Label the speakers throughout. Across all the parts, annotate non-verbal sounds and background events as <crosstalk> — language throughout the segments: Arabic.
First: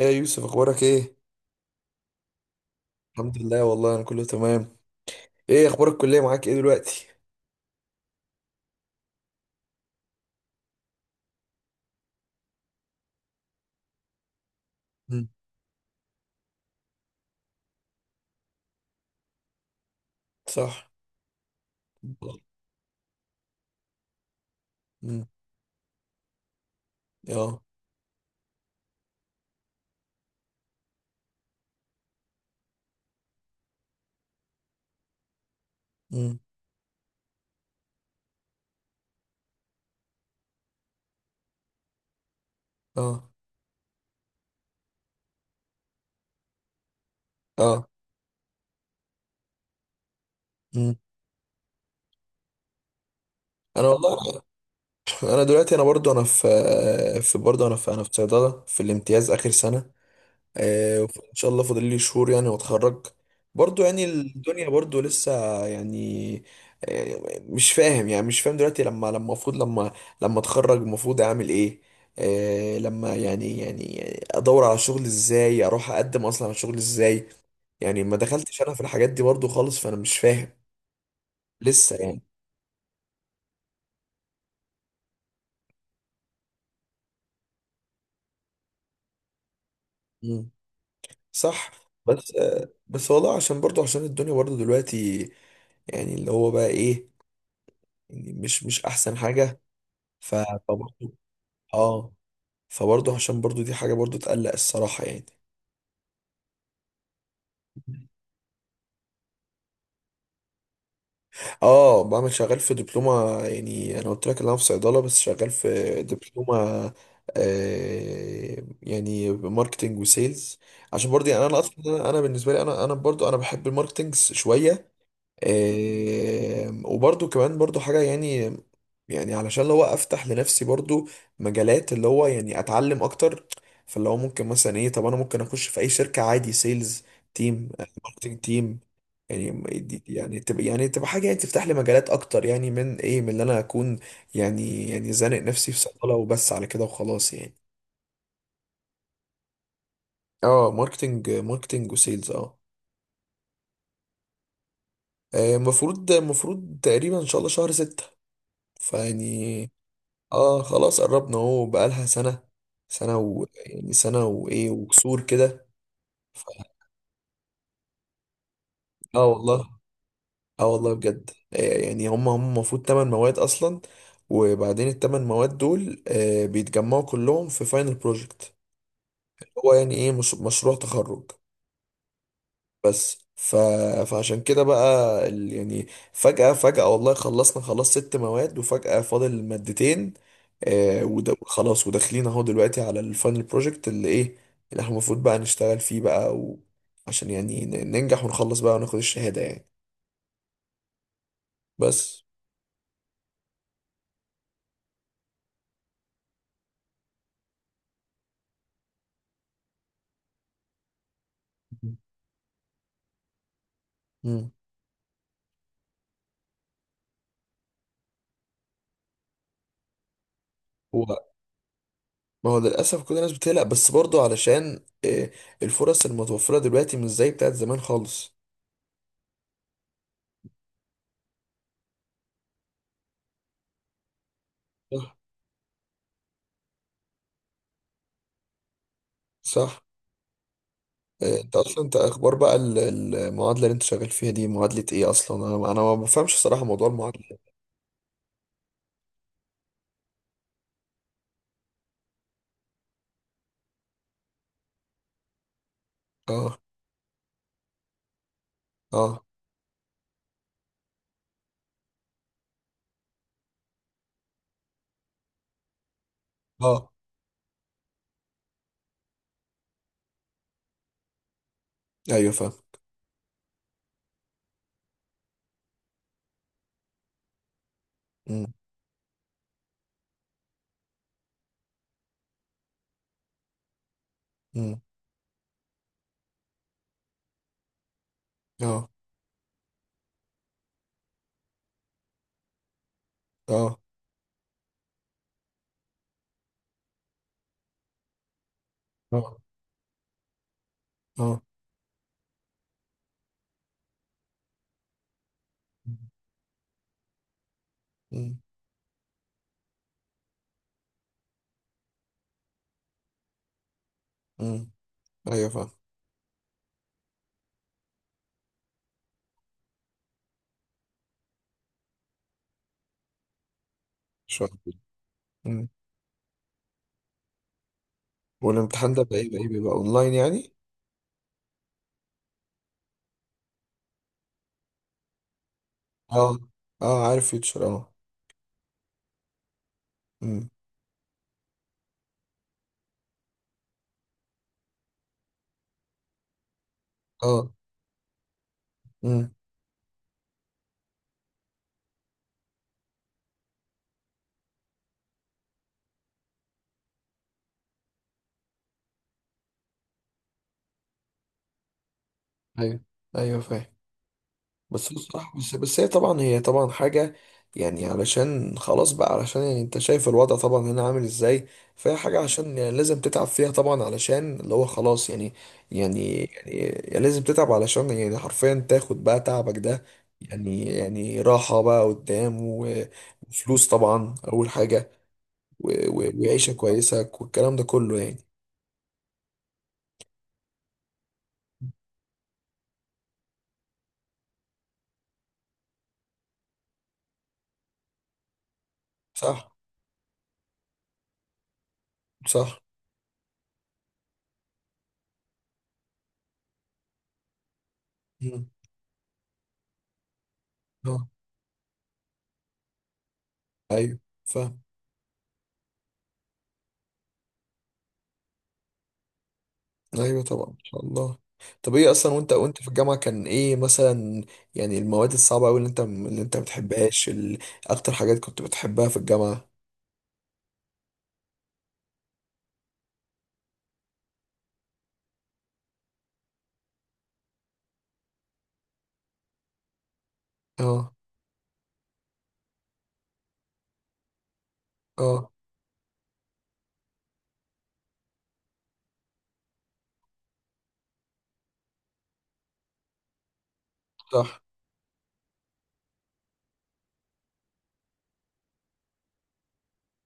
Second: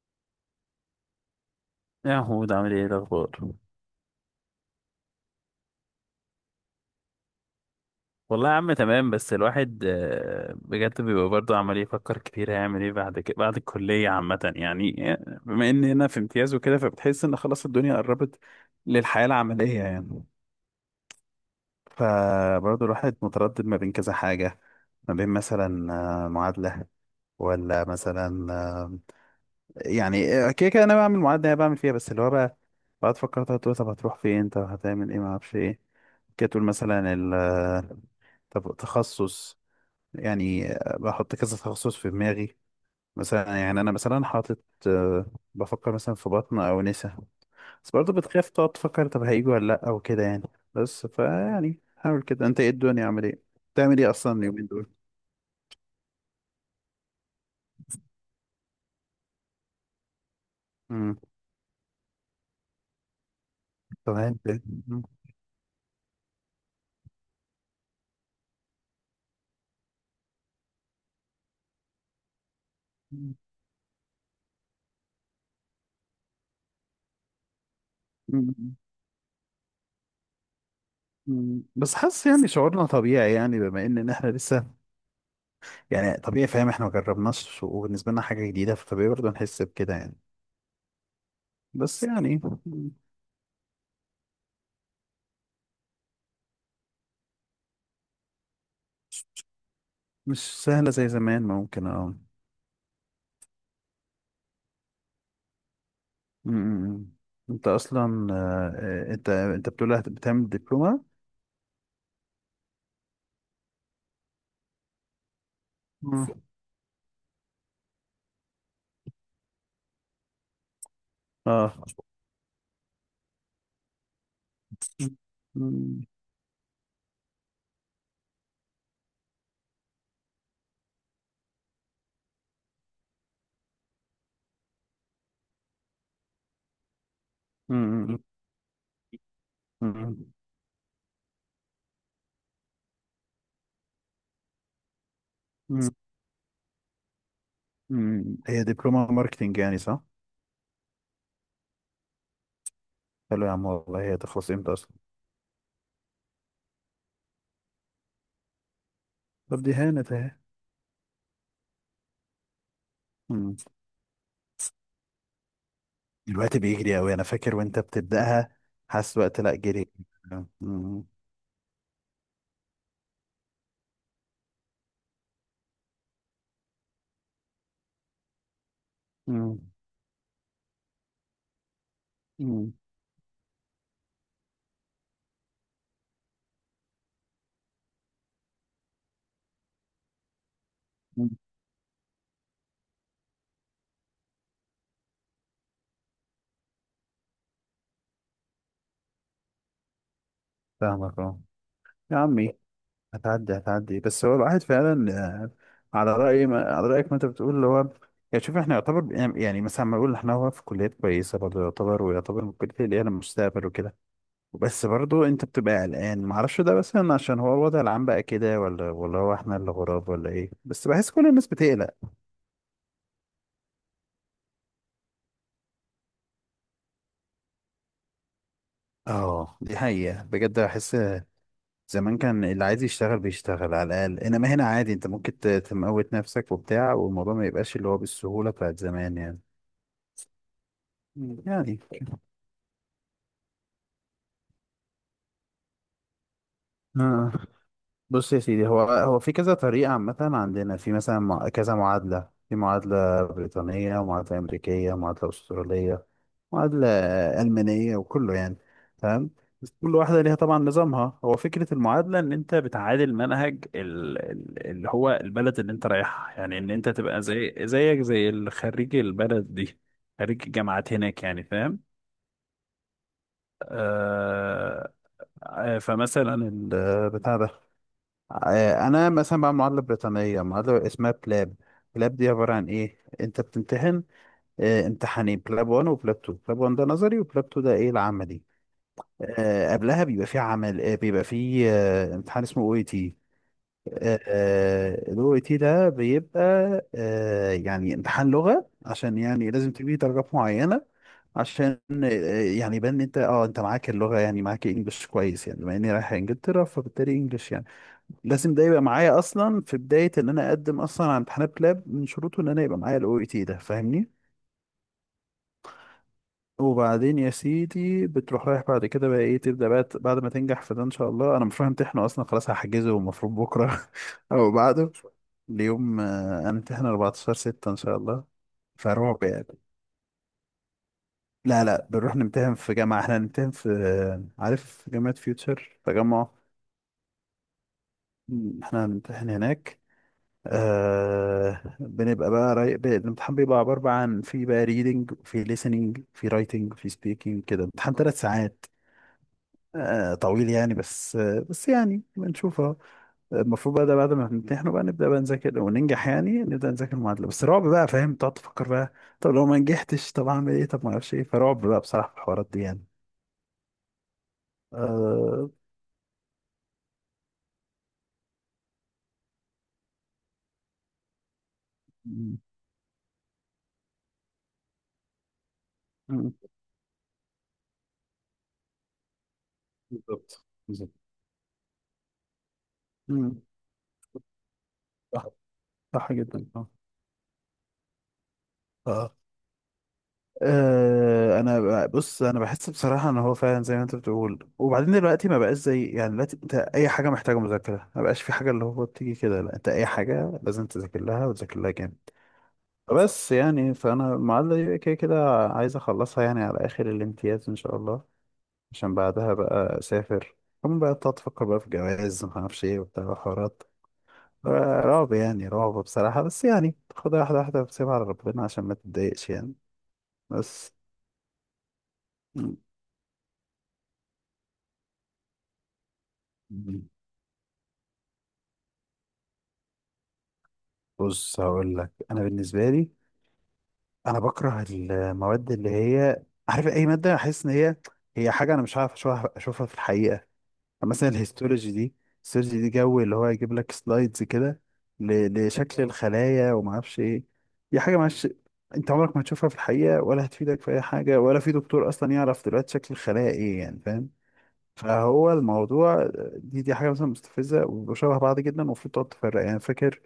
Speaker 1: ايه يا يوسف، اخبارك ايه؟
Speaker 2: يا محمود، عامل ايه؟ إيه
Speaker 1: الحمد
Speaker 2: الاخبار؟
Speaker 1: لله، والله انا كله تمام. ايه اخبار الكليه معاك ايه دلوقتي؟
Speaker 2: والله يا عم تمام، بس الواحد بجد بيبقى برضه عمال يفكر كتير هيعمل ايه بعد كده، بعد الكليه عامه يعني،
Speaker 1: مم.
Speaker 2: بما ان هنا في امتياز وكده فبتحس ان خلاص الدنيا قربت للحياه العمليه يعني.
Speaker 1: صح.
Speaker 2: فبرضه الواحد متردد ما بين كذا حاجه، ما
Speaker 1: امم.
Speaker 2: بين مثلا معادله
Speaker 1: اه.
Speaker 2: ولا مثلا، كده كده انا بعمل معادله، انا بعمل فيها بس اللي هو بقى بقعد افكر طب هتروح فين؟ طب هتعمل ايه؟ ما اعرفش ايه.
Speaker 1: امم.
Speaker 2: كده تقول مثلا طب تخصص يعني، بحط كذا تخصص في دماغي،
Speaker 1: اه.
Speaker 2: مثلا يعني انا مثلا حاطط، بفكر مثلا في بطن او نسا.
Speaker 1: اه.
Speaker 2: بس برضه بتخاف تقعد تفكر طب هيجوا ولا لا او كده يعني.
Speaker 1: امم.
Speaker 2: بس فيعني حاول كده، انت ايه الدنيا عامل ايه؟
Speaker 1: انا
Speaker 2: بتعمل ايه اصلا
Speaker 1: والله،
Speaker 2: اليومين دول؟
Speaker 1: انا دلوقتي انا برضو انا في برضو انا في انا في صيدله في الامتياز اخر سنه.
Speaker 2: امم.
Speaker 1: ان شاء الله فاضل لي شهور يعني واتخرج. برضو يعني
Speaker 2: تمام ده.
Speaker 1: الدنيا برضو
Speaker 2: مم.
Speaker 1: لسه يعني. مش فاهم، يعني مش فاهم دلوقتي لما المفروض لما لما اتخرج المفروض اعمل ايه. لما يعني ادور على شغل ازاي، اروح اقدم اصلا على شغل ازاي. يعني ما دخلتش انا
Speaker 2: مم.
Speaker 1: في الحاجات دي برضو خالص، فانا مش فاهم
Speaker 2: مم. بس
Speaker 1: لسه يعني.
Speaker 2: حاسس يعني شعورنا طبيعي، يعني بما إن احنا لسه يعني طبيعي، فاهم؟ احنا ما جربناش وبالنسبه لنا حاجه جديده، فطبيعي برضه نحس بكده يعني.
Speaker 1: مم. صح.
Speaker 2: بس
Speaker 1: بس
Speaker 2: يعني
Speaker 1: بس والله عشان برضو عشان الدنيا برضو دلوقتي يعني اللي هو بقى ايه، يعني مش احسن حاجة. ف
Speaker 2: مش سهلة زي زمان، ممكن،
Speaker 1: اه،
Speaker 2: اه.
Speaker 1: فبرضه عشان برضه دي حاجة برضه تقلق الصراحة يعني.
Speaker 2: م- م- م. انت اصلا، انت بتقول بتعمل دبلومة؟
Speaker 1: اه، بعمل شغال في دبلومة، يعني انا قلت لك ان انا في صيدلة بس شغال في
Speaker 2: مم.
Speaker 1: دبلومة. يعني ماركتينج وسيلز. عشان برضه يعني انا
Speaker 2: اه.
Speaker 1: اصلا انا أنا بالنسبة لي انا برضه انا بحب الماركتينج شوية.
Speaker 2: م-
Speaker 1: وبرضو كمان برضو حاجة يعني، يعني علشان لو افتح لنفسي برضو مجالات اللي هو يعني اتعلم اكتر. فاللي هو ممكن مثلا ايه، طب انا ممكن اخش في اي شركة عادي، سيلز تيم،
Speaker 2: م- م-
Speaker 1: ماركتنج تيم. يعني
Speaker 2: م-
Speaker 1: يعني تبقى حاجة يعني تفتح لي مجالات اكتر، يعني من ايه من اللي انا اكون يعني زانق نفسي في صيدلة وبس على كده وخلاص يعني.
Speaker 2: م. هي دبلومة ماركتينج يعني، صح؟
Speaker 1: اه، ماركتنج ماركتنج وسيلز اه.
Speaker 2: حلو يا عم والله. هي تخلص امتى اصلا؟
Speaker 1: المفروض تقريبا ان شاء الله شهر ستة،
Speaker 2: طب
Speaker 1: فيعني.
Speaker 2: دي هانت اهي.
Speaker 1: اه خلاص قربنا اهو، بقالها سنة، سنة و
Speaker 2: م.
Speaker 1: يعني سنة وايه وكسور كده. ف...
Speaker 2: الوقت بيجري اوي، انا فاكر وانت بتبدأها، حاسس
Speaker 1: اه
Speaker 2: وقت لا
Speaker 1: والله.
Speaker 2: جري. م-
Speaker 1: اه والله
Speaker 2: م-
Speaker 1: بجد، يعني هم المفروض تمن مواد اصلا. وبعدين التمن مواد دول بيتجمعوا كلهم في فاينل بروجكت،
Speaker 2: م-
Speaker 1: هو يعني ايه، مش... مشروع تخرج. بس ف... فعشان كده بقى يعني فجأة فجأة والله خلصنا خلاص ست مواد وفجأة فاضل مادتين.
Speaker 2: م.
Speaker 1: وده خلاص، وداخلين اهو دلوقتي على الفاينل بروجكت، اللي ايه، اللي احنا المفروض بقى نشتغل فيه بقى. عشان يعني ننجح ونخلص بقى وناخد الشهادة يعني
Speaker 2: فاهمك، اه. يا
Speaker 1: بس.
Speaker 2: عمي، هتعدي هتعدي. بس هو الواحد فعلا، آه، على رأيك، ما انت بتقول اللي هو يعني. شوف، احنا يعتبر يعني مثلا، ما اقول احنا، هو في كليات كويسة برضه يعتبر، ويعتبر من الكليات اللي هي المستقبل وكده.
Speaker 1: مم.
Speaker 2: بس برضه انت بتبقى قلقان، ما اعرفش، ده مثلا عشان هو الوضع العام بقى كده، ولا هو احنا اللي غراب، ولا ايه؟ بس
Speaker 1: هو
Speaker 2: بحس كل الناس بتقلق.
Speaker 1: ما هو للأسف كل الناس بتقلق، بس برضو علشان الفرص المتوفرة دلوقتي مش زي بتاعت زمان خالص.
Speaker 2: اه دي حقيقة، بجد بحس. زمان كان اللي عايز يشتغل بيشتغل على الأقل، انما هنا عادي انت
Speaker 1: صح.
Speaker 2: ممكن تموت نفسك وبتاع، والموضوع ما يبقاش اللي هو بالسهولة بتاعت زمان يعني.
Speaker 1: صح.
Speaker 2: مم.
Speaker 1: انت
Speaker 2: يعني.
Speaker 1: اصلا انت اخبار بقى المعادله اللي انت شغال فيها دي معادله ايه اصلا، انا ما بفهمش صراحه موضوع
Speaker 2: آه.
Speaker 1: المعادله.
Speaker 2: بص يا سيدي، هو في كذا طريقة عامة عندنا، في مثلا كذا معادلة، في معادلة بريطانية ومعادلة أمريكية ومعادلة أسترالية،
Speaker 1: اه.
Speaker 2: معادلة ألمانية وكله يعني.
Speaker 1: اه.
Speaker 2: تمام. بس كل واحدة ليها طبعا نظامها. هو فكرة المعادلة إن أنت بتعادل منهج، اللي هو البلد اللي أنت رايحها، يعني إن أنت
Speaker 1: اه.
Speaker 2: تبقى زي، زيك زي الخريج، البلد دي خريج الجامعات هناك يعني، فاهم؟
Speaker 1: ايوه فاهم.
Speaker 2: آه. فمثلا بتاع ده،
Speaker 1: امم.
Speaker 2: انا مثلا بعمل معادله بريطانيه، معادله اسمها بلاب. بلاب دي عباره عن ايه؟ انت بتمتحن
Speaker 1: امم.
Speaker 2: امتحانين، بلاب 1 وبلاب 2. بلاب 1 ده نظري وبلاب 2 ده ايه العملي.
Speaker 1: اه.
Speaker 2: قبلها بيبقى في عمل، بيبقى في امتحان اسمه او اي تي.
Speaker 1: اه.
Speaker 2: الاو اي تي ده بيبقى يعني امتحان لغه، عشان
Speaker 1: اه.
Speaker 2: يعني لازم تجيب درجات معينه،
Speaker 1: اه.
Speaker 2: عشان يعني يبان ان انت، اه انت معاك اللغه، يعني معاك انجلش كويس يعني. بما اني رايح انجلترا فبالتالي انجلش يعني
Speaker 1: امم.
Speaker 2: لازم ده يبقى معايا اصلا في بدايه ان انا اقدم اصلا على امتحانات لاب، من شروطه ان انا يبقى معايا الاو اي تي ده، فاهمني؟
Speaker 1: امم. ايوه فاهم.
Speaker 2: وبعدين يا سيدي بتروح، رايح بعد كده بقى ايه، تبدا بقى بعد ما تنجح في ده ان شاء الله. انا مش رايح امتحنه اصلا خلاص، هحجزه المفروض بكره <laughs> او
Speaker 1: شويه.
Speaker 2: بعده
Speaker 1: امم.
Speaker 2: ليوم. انا امتحن 14 6 ان شاء الله.
Speaker 1: والامتحان ده بقى
Speaker 2: فرعب
Speaker 1: ايه، بقى
Speaker 2: يعني.
Speaker 1: ايه، بيبقى اونلاين يعني؟
Speaker 2: لا لا، بنروح نمتحن في جامعة، احنا هنمتحن في، عارف جامعة فيوتشر تجمع؟
Speaker 1: اه. اه عارف فيوتشر اه.
Speaker 2: مم. احنا هنمتحن هناك.
Speaker 1: امم.
Speaker 2: آه بنبقى بقى راي... ب- الامتحان بيبقى عبارة بقى عن، في بقى ريدنج، في listening، في رايتنج، في سبيكينج
Speaker 1: اه.
Speaker 2: كده، امتحان ثلاث ساعات.
Speaker 1: امم.
Speaker 2: آه طويل يعني، بس آه، بس يعني بنشوفها. المفروض بقى ده بعد ما نمتحنه بقى نبدأ بقى نذاكر وننجح يعني، نبدأ نذاكر المعادلة. بس رعب بقى، فاهم؟ تقعد تفكر بقى، طب لو ما نجحتش، طب اعمل ايه؟ طب ما اعرفش ايه. فرعب بقى بصراحة في الحوارات دي
Speaker 1: ايوه.
Speaker 2: يعني.
Speaker 1: ايوه فاهم. بس هو الصراحة،
Speaker 2: آه.
Speaker 1: بس هي طبعا، هي طبعا حاجة يعني علشان خلاص بقى، علشان يعني انت شايف الوضع طبعا هنا عامل ازاي. فهي حاجة عشان يعني لازم تتعب فيها طبعا، علشان اللي هو خلاص يعني، يعني
Speaker 2: مم.
Speaker 1: يعني يعني لازم تتعب علشان يعني حرفيا تاخد بقى تعبك ده،
Speaker 2: بالظبط
Speaker 1: يعني
Speaker 2: بالظبط.
Speaker 1: يعني راحة بقى قدام
Speaker 2: مم.
Speaker 1: وفلوس طبعا أول حاجة
Speaker 2: صح، صح جدا،
Speaker 1: وعيشة
Speaker 2: اه.
Speaker 1: كويسة والكلام ده كله يعني.
Speaker 2: آه. انا بص، انا بحس بصراحه ان هو فعلا زي ما انت بتقول. وبعدين دلوقتي ما بقاش زي يعني، دلوقتي انت اي حاجه محتاجه مذاكره، ما بقاش في حاجه اللي هو بتيجي كده،
Speaker 1: صح.
Speaker 2: لا انت اي حاجه لازم تذاكر لها وتذاكر لها جامد.
Speaker 1: صح.
Speaker 2: بس يعني، فانا المعادله دي كده كده عايز اخلصها يعني، على اخر الامتياز ان شاء الله،
Speaker 1: مم.
Speaker 2: عشان بعدها بقى اسافر. كمان بقى
Speaker 1: اه.
Speaker 2: تقعد تفكر بقى في جواز، ما اعرفش ايه وبتاع حوارات.
Speaker 1: ايوه فاهم.
Speaker 2: رعب يعني، رعب بصراحة. بس يعني خدها واحدة واحدة وسيبها على ربنا عشان ما تتضايقش يعني.
Speaker 1: ايوه طبعا ان
Speaker 2: بس.
Speaker 1: شاء الله. طب ايه اصلا، وانت وانت في الجامعه كان ايه مثلا يعني المواد الصعبه قوي اللي انت اللي انت ما
Speaker 2: م-
Speaker 1: بتحبهاش اكتر حاجات كنت بتحبها في الجامعه؟
Speaker 2: بص هقول لك، أنا بالنسبة لي أنا بكره المواد اللي هي، عارف، أي مادة أحس إن هي، هي حاجة أنا مش عارف أشوفها، أشوفها في الحقيقة يعني.
Speaker 1: اه.
Speaker 2: مثلا الهيستولوجي دي، الهيستولوجي دي جو اللي هو يجيب لك سلايدز كده
Speaker 1: اه.
Speaker 2: لشكل الخلايا وما أعرفش إيه. دي حاجة معلش، أنت عمرك ما تشوفها في الحقيقة، ولا هتفيدك في أي حاجة، ولا في دكتور أصلا يعرف دلوقتي شكل الخلايا إيه، يعني فاهم.
Speaker 1: صح.
Speaker 2: فهو الموضوع، دي حاجه مثلا مستفزه، وشبه بعض جدا، المفروض تقعد تفرق يعني. فاكر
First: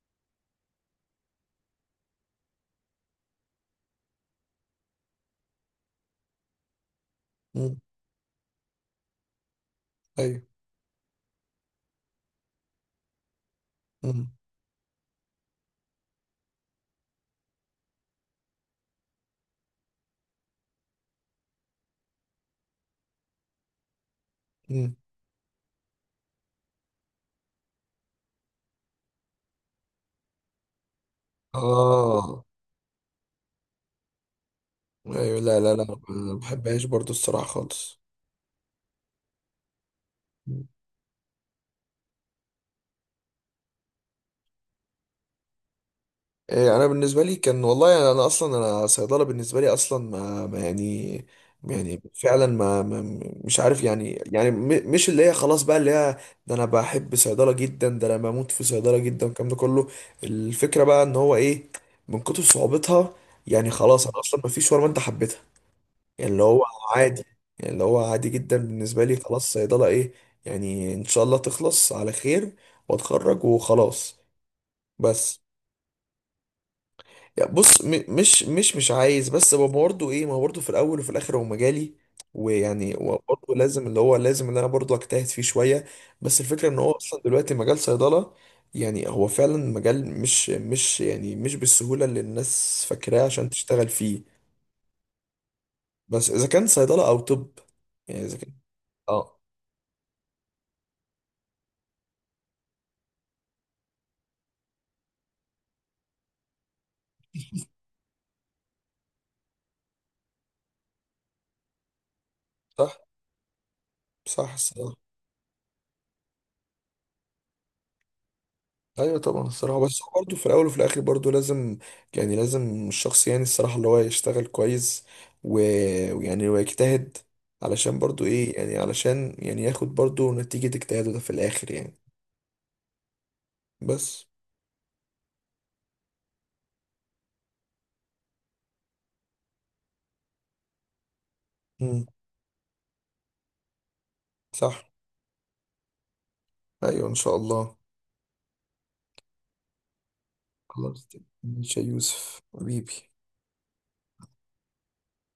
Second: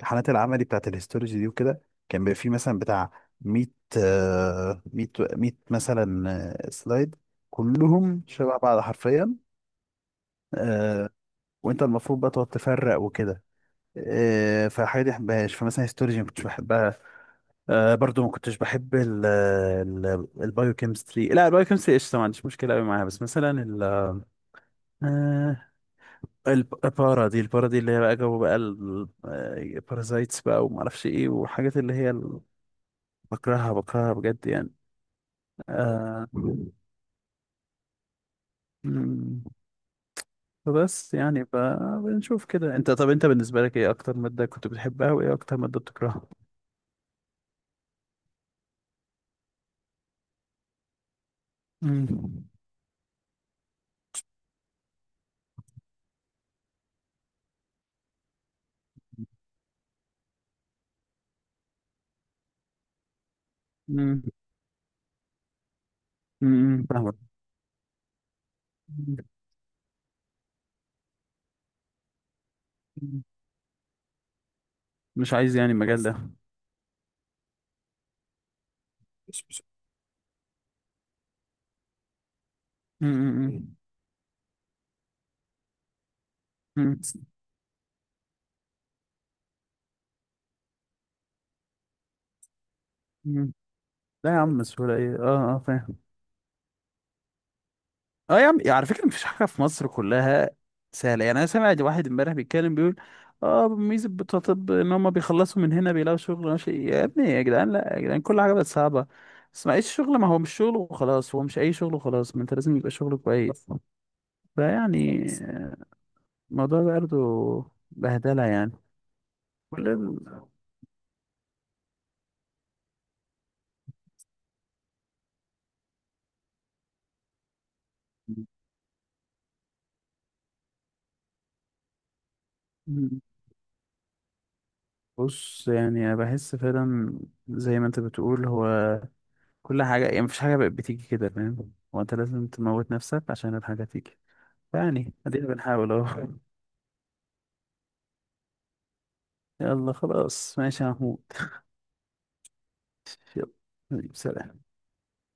Speaker 2: امتحانات العملي بتاعت الهيستولوجي دي وكده، كان بيبقى فيه مثلا بتاع 100، 100 100 مثلا، سلايد،
Speaker 1: امم.
Speaker 2: كلهم شبه بعض حرفيا.
Speaker 1: ايوه.
Speaker 2: آه، وانت المفروض بقى تقعد تفرق وكده.
Speaker 1: امم.
Speaker 2: فالحاجه دي مبحبهاش، فمثلا هيستولوجي ما كنتش بحبها. برضو ما كنتش بحب ال البايوكيمستري، لا البايوكيمستري قشطه، ما عنديش مشكله قوي معاها. بس مثلا ال،
Speaker 1: امم.
Speaker 2: آه، البارا دي، البارا دي اللي هي بقى جو بقى البارازايتس بقى وما اعرفش ايه، وحاجات اللي هي
Speaker 1: اه.
Speaker 2: بكرهها، بكرهها بجد يعني.
Speaker 1: ايوه لا لا لا،
Speaker 2: آه.
Speaker 1: ما بحبهاش برضو الصراحه خالص.
Speaker 2: مم. فبس يعني بنشوف كده. انت، طب انت بالنسبة لك، ايه اكتر مادة كنت بتحبها وايه اكتر مادة بتكرهها؟
Speaker 1: انا بالنسبه لي كان والله يعني انا اصلا انا صيدله بالنسبه لي اصلا ما يعني، يعني فعلا
Speaker 2: مم.
Speaker 1: ما مش عارف يعني يعني مش اللي هي خلاص بقى اللي هي، ده انا بحب صيدله جدا، ده انا بموت في صيدله جدا الكلام ده كله. الفكره بقى ان هو ايه، من كتر صعوبتها يعني خلاص انا
Speaker 2: مم.
Speaker 1: اصلا ما فيش ولا ما انت حبيتها، يعني اللي هو
Speaker 2: مم. فاهمك.
Speaker 1: عادي، يعني اللي هو عادي جدا بالنسبه لي
Speaker 2: مم.
Speaker 1: خلاص. صيدله ايه يعني، ان شاء الله تخلص على خير
Speaker 2: مم.
Speaker 1: واتخرج وخلاص
Speaker 2: مش
Speaker 1: بس.
Speaker 2: عايز يعني المجال ده؟
Speaker 1: يعني بص، مش مش عايز، بس هو برضه ايه، ما هو برضه في الاول وفي الاخر هو مجالي، ويعني
Speaker 2: مم.
Speaker 1: وبرضه
Speaker 2: مم.
Speaker 1: لازم اللي هو لازم اللي انا برضه اجتهد فيه شويه. بس الفكره ان هو
Speaker 2: مم.
Speaker 1: اصلا دلوقتي مجال صيدله، يعني هو فعلا مجال مش يعني مش بالسهوله اللي الناس فاكراه عشان
Speaker 2: مم.
Speaker 1: تشتغل
Speaker 2: لا يا
Speaker 1: فيه.
Speaker 2: عم، سهولة ايه؟ اه اه فاهم.
Speaker 1: بس اذا كان صيدله او طب، يعني اذا
Speaker 2: اه يا
Speaker 1: كان
Speaker 2: عم، على فكره مفيش
Speaker 1: اه.
Speaker 2: حاجه في مصر كلها سهله يعني. انا سمعت واحد امبارح بيتكلم بيقول اه ميزه بتوع طب ان هم بيخلصوا من هنا بيلاقوا شغل ماشي. يا ابني يا جدعان، لا يا جدعان، كل حاجه بقت صعبه. بس ما ايش شغل، ما هو مش شغل وخلاص، هو مش اي شغل وخلاص، ما انت لازم يبقى
Speaker 1: صح.
Speaker 2: شغل كويس.
Speaker 1: صح. صح.
Speaker 2: فيعني الموضوع برضه بهدله يعني.
Speaker 1: ايوه طبعا الصراحه،
Speaker 2: كل
Speaker 1: بس هو
Speaker 2: ال-
Speaker 1: برضه في الاول وفي الاخر برضه لازم، يعني لازم الشخص يعني الصراحه اللي هو يشتغل كويس و- ويعني ويجتهد علشان برضه ايه، يعني علشان يعني ياخد برضه نتيجه اجتهاده ده في الاخر يعني بس.
Speaker 2: بص يعني، انا بحس فعلا زي ما انت بتقول، هو كل حاجة يعني مفيش حاجة بقت بتيجي كده، فاهم؟ هو
Speaker 1: امم.
Speaker 2: انت لازم تموت نفسك عشان الحاجة تيجي.
Speaker 1: صح.
Speaker 2: يعني ادينا بنحاول اهو.
Speaker 1: ايوه ان شاء الله.
Speaker 2: <laughs> يلا خلاص، ماشي يا
Speaker 1: خلاص
Speaker 2: محمود. <laughs>
Speaker 1: ماشي يا يوسف حبيبي.
Speaker 2: يلا حبيبي، سلام.